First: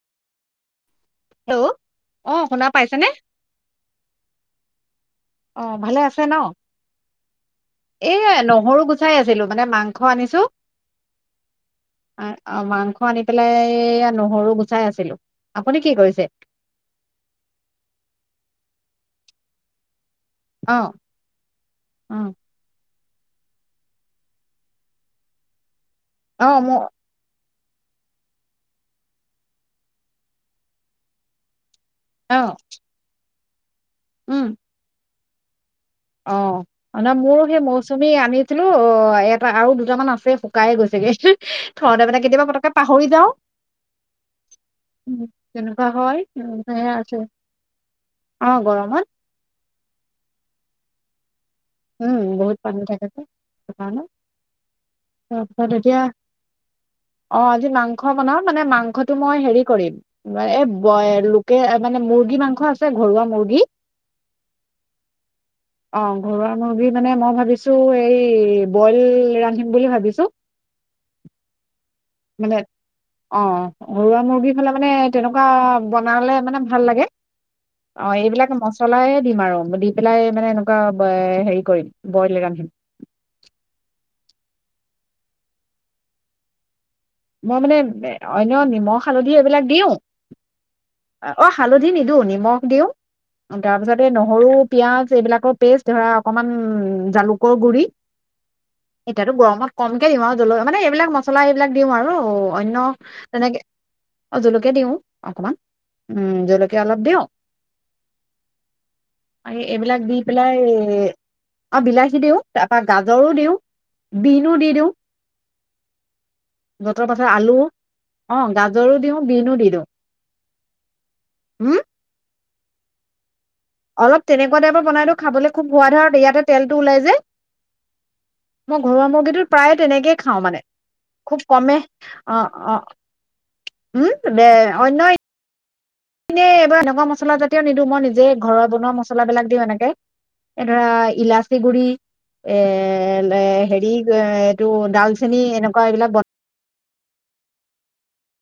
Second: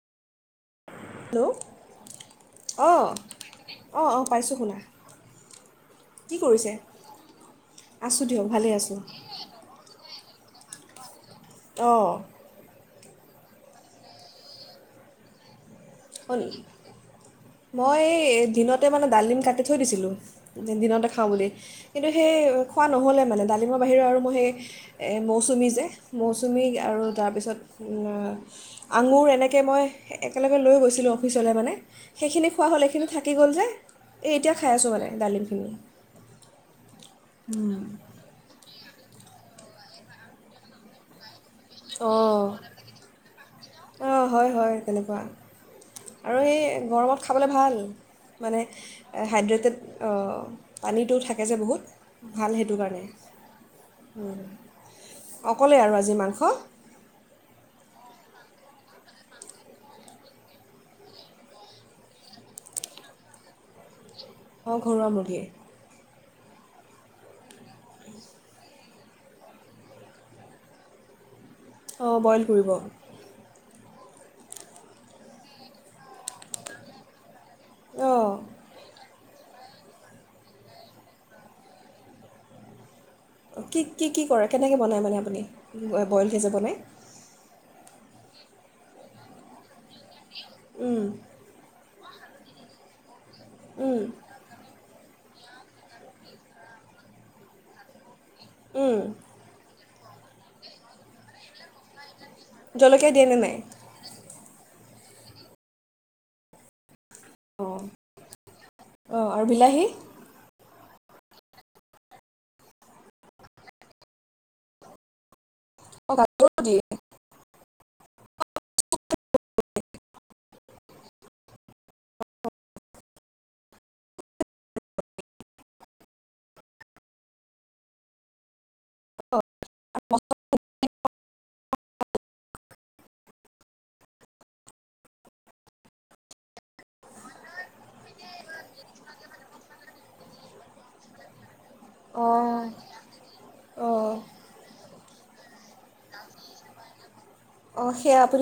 Hello, অ শুনা অ, পাইছেনে? অ, অ, পাইছো শুনা। অ', ভালে আছে ন? কি কৰিছে এই আছোঁ দিয়ক ভালে নহৰু আছোঁ গুচাই আছিলো মানে মাংস আনিছো। অঁ এ, অ', মাং আনি পেলাই নহৰু গুচাই আছিলো। আপুনি কি কৰিছে? মই এ দিনত তাতে মানে ডালডিম কাটি থৈ দিছিলো। অ দিনতে খাওঁ বুলি, কিন্তু অ সেই খোৱা নহ'লে মানে ডালিমৰ বাহিৰৰে আৰু মই সেই মৌচুমী যে? অ মৌচুমী, মোৰ আৰু তাৰপিছত অ ', আঙুৰ এনেকে মই একেলগে লৈ গৈছোঁ। আছিলোঁ অফিচলৈ মানে। অ সেইখিনি খোৱা হ'ল, সেখিনি থাকে। গ'ল যে এই, উম এতিয়া খাই আছো মানে। ডালিমখিনি। অ', ন মোৰ সেই মৌচুমী আনিছিলো হয় আৰু এটা দুটামান আছে শুকাইে গৈছেগে। থতে মানে কেতিয়াবা পতকে পাহৰি যাওঁ। অ', হয়, হয়, তেনেকুৱা, উম তেনেকুৱা হয় আৰু এ উম সেয়া আছে গৰমত খাবলৈ ভাল অ মানে গৰমত হাইড্ৰেটেড অ পানীটো থাকে যে বহুত উম', ভাল বহুত সেইটো পানী কাৰণে থাকে যে সেইকাৰণে, তাৰপিছত অকলেই আৰু এতিয়া, আজি মাংস অঁ অ', আজি মাং। মাংস বনাও, মানে মাংসটো মই হেৰি কৰিম এই লোকে মানে মুৰ্গী মাংস আছে ঘৰুৱা মুৰ্গী অ', ঘৰুৱা মুৰ্গী। অ', ঘৰুৱা। মুৰ্গী মানে মই ভাবিছো এই বইল ৰান্ধিম বুলি ভাবিছো। অ বইল মানে কৰিব? অ ঘৰুৱা মুৰ্গীৰ হলে মানে, তেনেকুৱা বনালে মানে ভাল লাগে। অ', এইবিলাক মচলাই দিম আৰু, দি পেলাই মানে এনেকুৱা হেৰি কৰিম, বইল ৰান্ধিম। কি কি? কি কৰে? কেনেকৈ বনায় মানে আপুনি বইল কে যে, বনে? মই মানে অন্য নিমখ হালধি এইবিলাক দিওঁ উম, অ', হালধ ই নিদিও, নিমখ দিওঁ। তাৰ উম, পিছতে নহৰু, পিয়াজ, এইবিলাক। পেষ্ট ধৰা অকমান উ, জালুকৰ গুৰি উম। এতিয়াতো গৰমত কমকে দিওঁ আৰু জল এইবিলাক মছলা এইবিলাক দিম আৰু অন্য জলকীয়া দিয়ে নে নাই? তেনেকে অ', জলকীয়া দিওঁ অকমান, উম জলকীয়া অলপ দিওঁ। অঁ অঁ আৰু আই বিলাহী এইবিলাক দি পেলাই এ বিলাহী দিওঁ, তাৰ পৰা, গাজৰো দিওঁ, বিনো দি দিওঁ। অঁ গাজৰো দিয়ে জতৰ পাচত, আলু অ', গাজৰো দিওঁ বিনো দি দিওঁ। হম? অলপ তেনেকুৱা টাইপৰ বনাইটো খাবলৈ খুব সোৱাদ হয়, ইয়াতে তেলটো ওলাই যে। মই ঘৰুৱা মুৰ্গীটো প্ৰায়ে তেনেকেই খাওঁ মানে, খুব কমে, অ', অ', উম, দে অন্য এনেই এবাৰ এনেকুৱা মছলাজাতীয় নিদো, মই নিজে ঘৰত বনোৱা মছলাবিলাক দিওঁ এনেকে, এ ধৰা ইলাচ এ, গুৰি অঁ এ, অঁ হেৰি চেনী এনেকুৱা এইবিলাক বন অ', সেয়া আপুনি